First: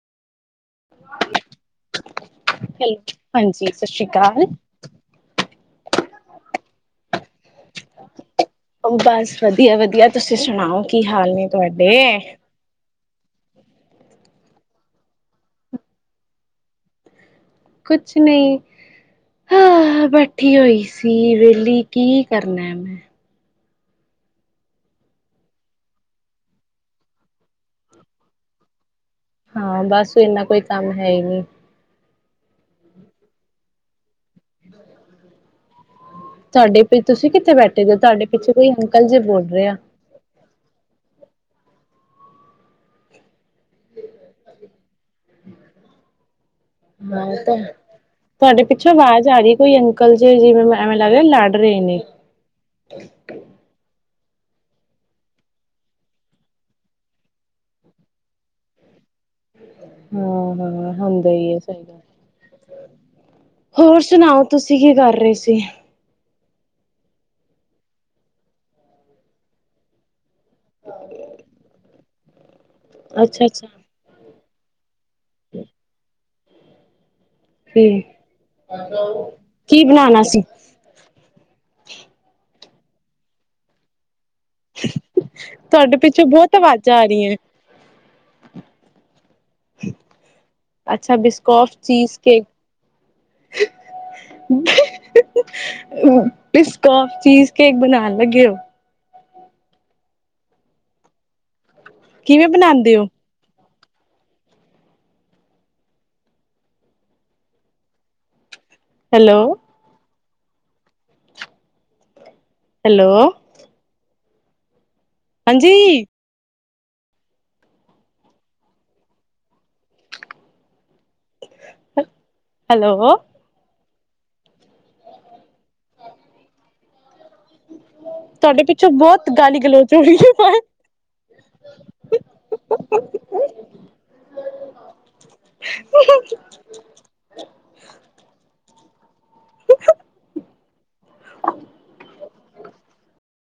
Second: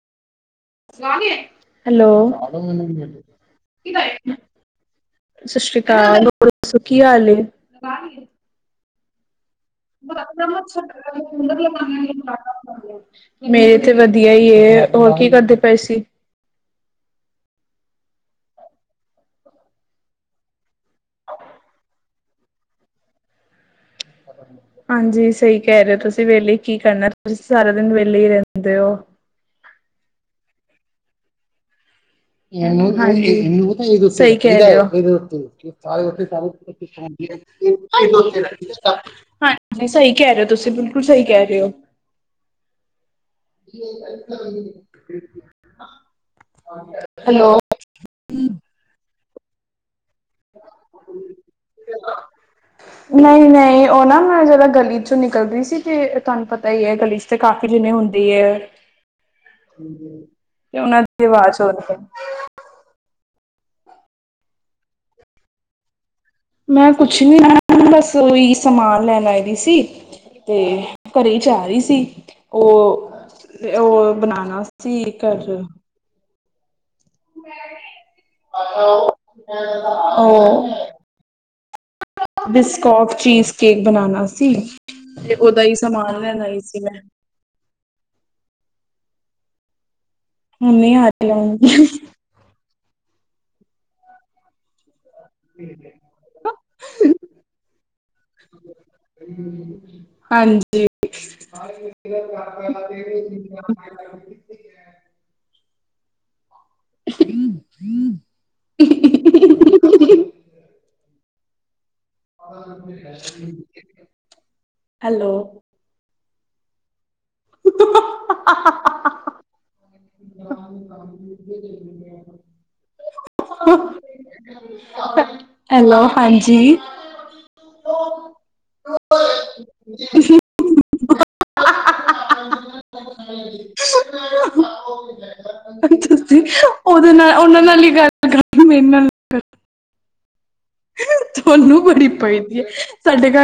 Hello. Hello ਹਾਂਜੀ ਸਤਿ ਸ਼੍ਰੀ ਅਕਾਲ ਸਤਿ ਸ੍ਰੀ ਅਕਾਲ ਹੋਰ ਦੱਸੋ ਕੀ ਹਾਲ ਏ। ਬਸ ਵਧੀਆ-ਵਧੀਆ, ਤੁਸੀਂ ਸੁਣਾਓ ਕੀ ਹਾਲ ਨੇ ਤੁਹਾਡੇ? ਮੇਰੇ ਤੇ ਵਧੀਆ ਹੀ ਏ ਹੋਰ ਕੀ ਕਰਦੇ ਪਏ ਸੀ? ਕੁਛ ਨਹੀਂ, ਹਾਂ ਬੈਠੀ ਹੋਈ ਸੀ ਵੇਹਲੀ ਕੀ ਕਰਨਾ ਮੈਂ। ਹਾਂਜੀ, ਸਹੀ ਕਹਿ ਰਹੇ ਹੋ ਤੁਸੀਂ ਵੇਲੇ ਕੀ ਕਰਨਾ ਤੁਸੀਂ ਸਾਰਾ ਦਿਨ ਵੇਲੇ ਹੀ ਰਹਿੰਦੇ ਹੋ। ਹਾਂ, ਬਸ ਇਨਾ ਕੋਈ ਕੰਮ ਹੈ ਹੀ ਨਹੀਂ। ਹਾਂਜੀ, ਸਹੀ ਕਹਿ ਰਹੇ ਹੋ। ਹਾਂ, ਤੁਹਾਡੇ ਪਿ ਤੁਸੀਂ ਕਿੱਥੇ ਬੈਠੇ ਹੋ ਤੁਹਾਡੇ ਪਿੱਛੇ ਕੋਈ ਅੰਕਲ ਜੇ ਬੋਲ ਰਹੇ ਆ ਸਹੀ ਕਹਿ ਰਹੇ। ਤੁਸੀਂ ਬਿਲਕੁਲ ਸਹੀ ਕਹਿ ਰਹੇ ਹੋ। ਹੋਰ ਕਿਆ। [unintelligible] ਹਾਂ, ਤੁਹਾਡੇ ਪਿੱਛੋਂ ਆਵਾਜ਼ ਆ ਰਹੀ ਕੋਈ। ਅੰਕਲ ਜੀ, ਜਿਵੇਂ ਐਵੇਂ ਲੱਗ ਰਿਹਾ, ਲੜ ਰਹੇ ਨੇ। ਨਹੀਂ-ਨਹੀਂ ਉਹ ਨਾ ਮੈਂ ਜਰਾ ਗਲੀ ਚੋਂ ਨਿਕਲਦੀ ਸੀ ਤੇ ਤੁਹਾਨੂੰ ਪਤਾ ਹੀ ਹੈ ਗਲੀ ਤੇ ਕਾਫੀ ਜਿਨੇ ਹੁੰਦੀ ਏ। ਹਾਂਜੀ, ਹਾਂ ਤੇ ਹਾਂ ਉਹਨਾਂ ਦੀ ਹੁੰਦਾ ਹੀ ਆਵਾਜ਼ ਸਹੀ ਆਉਂਦੀ ਹੈ। ਗੱਲ ਹੋਰ ਸੁਣਾਓ, ਤੁਸੀਂ ਕੀ ਕਰ ਰਹੇ ਸੀ? ਮੈਂ ਕੁਛ ਨੀ ਬਸ ਉਹੀ ਸਮਾਨ ਲੈਣ ਆਈ ਦੀ ਸੀ। ਤੇ ਘਰੇ ਹੀ ਜਾ ਰਹੀ ਸੀ, ਅੱਛਾ ਅੱਛਾ ਉ-ਉ ਬਣਾਣਾ ਠੀਕ ਅਜ। ਕਿ ਬਣਾਣਾ ਸੀਂ? ਬਿਸਕੌਕ ਚੀਜ਼ ਕੇਕ ਬਨਾਨਾ ਸੀ। ਠੀਕ, ਤੇ ਓਦਾ ਹੀ ਤੁਹਾਡੇ ਸਮਾਨ ਪਿੱਛੋਂ ਲੈਣ ਬਹੁਤ ਆਈ ਸੀ ਆਵਾਜ਼ਾਂ ਮੈਂ। ਆ ਰਹੀਆਂ ਹੁਣੇ ਆ ਅੱਛਾ, ਬਿਸਕੌਕ ਲਾਂਗੀ ਚੀਜ਼ ਕੇ ਬਿਸਕੌਕ ਚੀਜ਼ ਕੇਕ ਬਣਾਉਣ ਲੱਗੇ ਹੋ। ਹਾਂਜੀ। ਠੀਕ ਹੈ। ਕਿਵੇਂ ਬਣਾਉਂਦੇ ਹੋ? [unintelligible] ਹੂੰ। ਹੈਲੋ। Hello hello. ਜੀ। ਹਾਂਜੀ। [unintelligible] ਹੈਲੋ। ਹੈਲੋ, ਹਾਂਜੀ। ਤੁਹਾਡੇ ਪਿੱਛੋਂ ਬਹੁਤ ਗਾਲੀ ਗਲੋਚ ਹੋ ਰਹੀ ਹੈ। ਨਹੀਂ। [unintelligible] ਅੱਛਾ ਜੀ, ਉਹਦੇ ਨਾਲ ਉਹਨਾਂ ਨਾਲ ਹੀ ਗੱਲ ਕਰਨੀ ਮੇਰੇ ਨਾਲ ਤੁਹਾਨੂੰ ਬੜੀ ਪਈਦੀ ਹੈ ਸਾਡੇ ਘਰ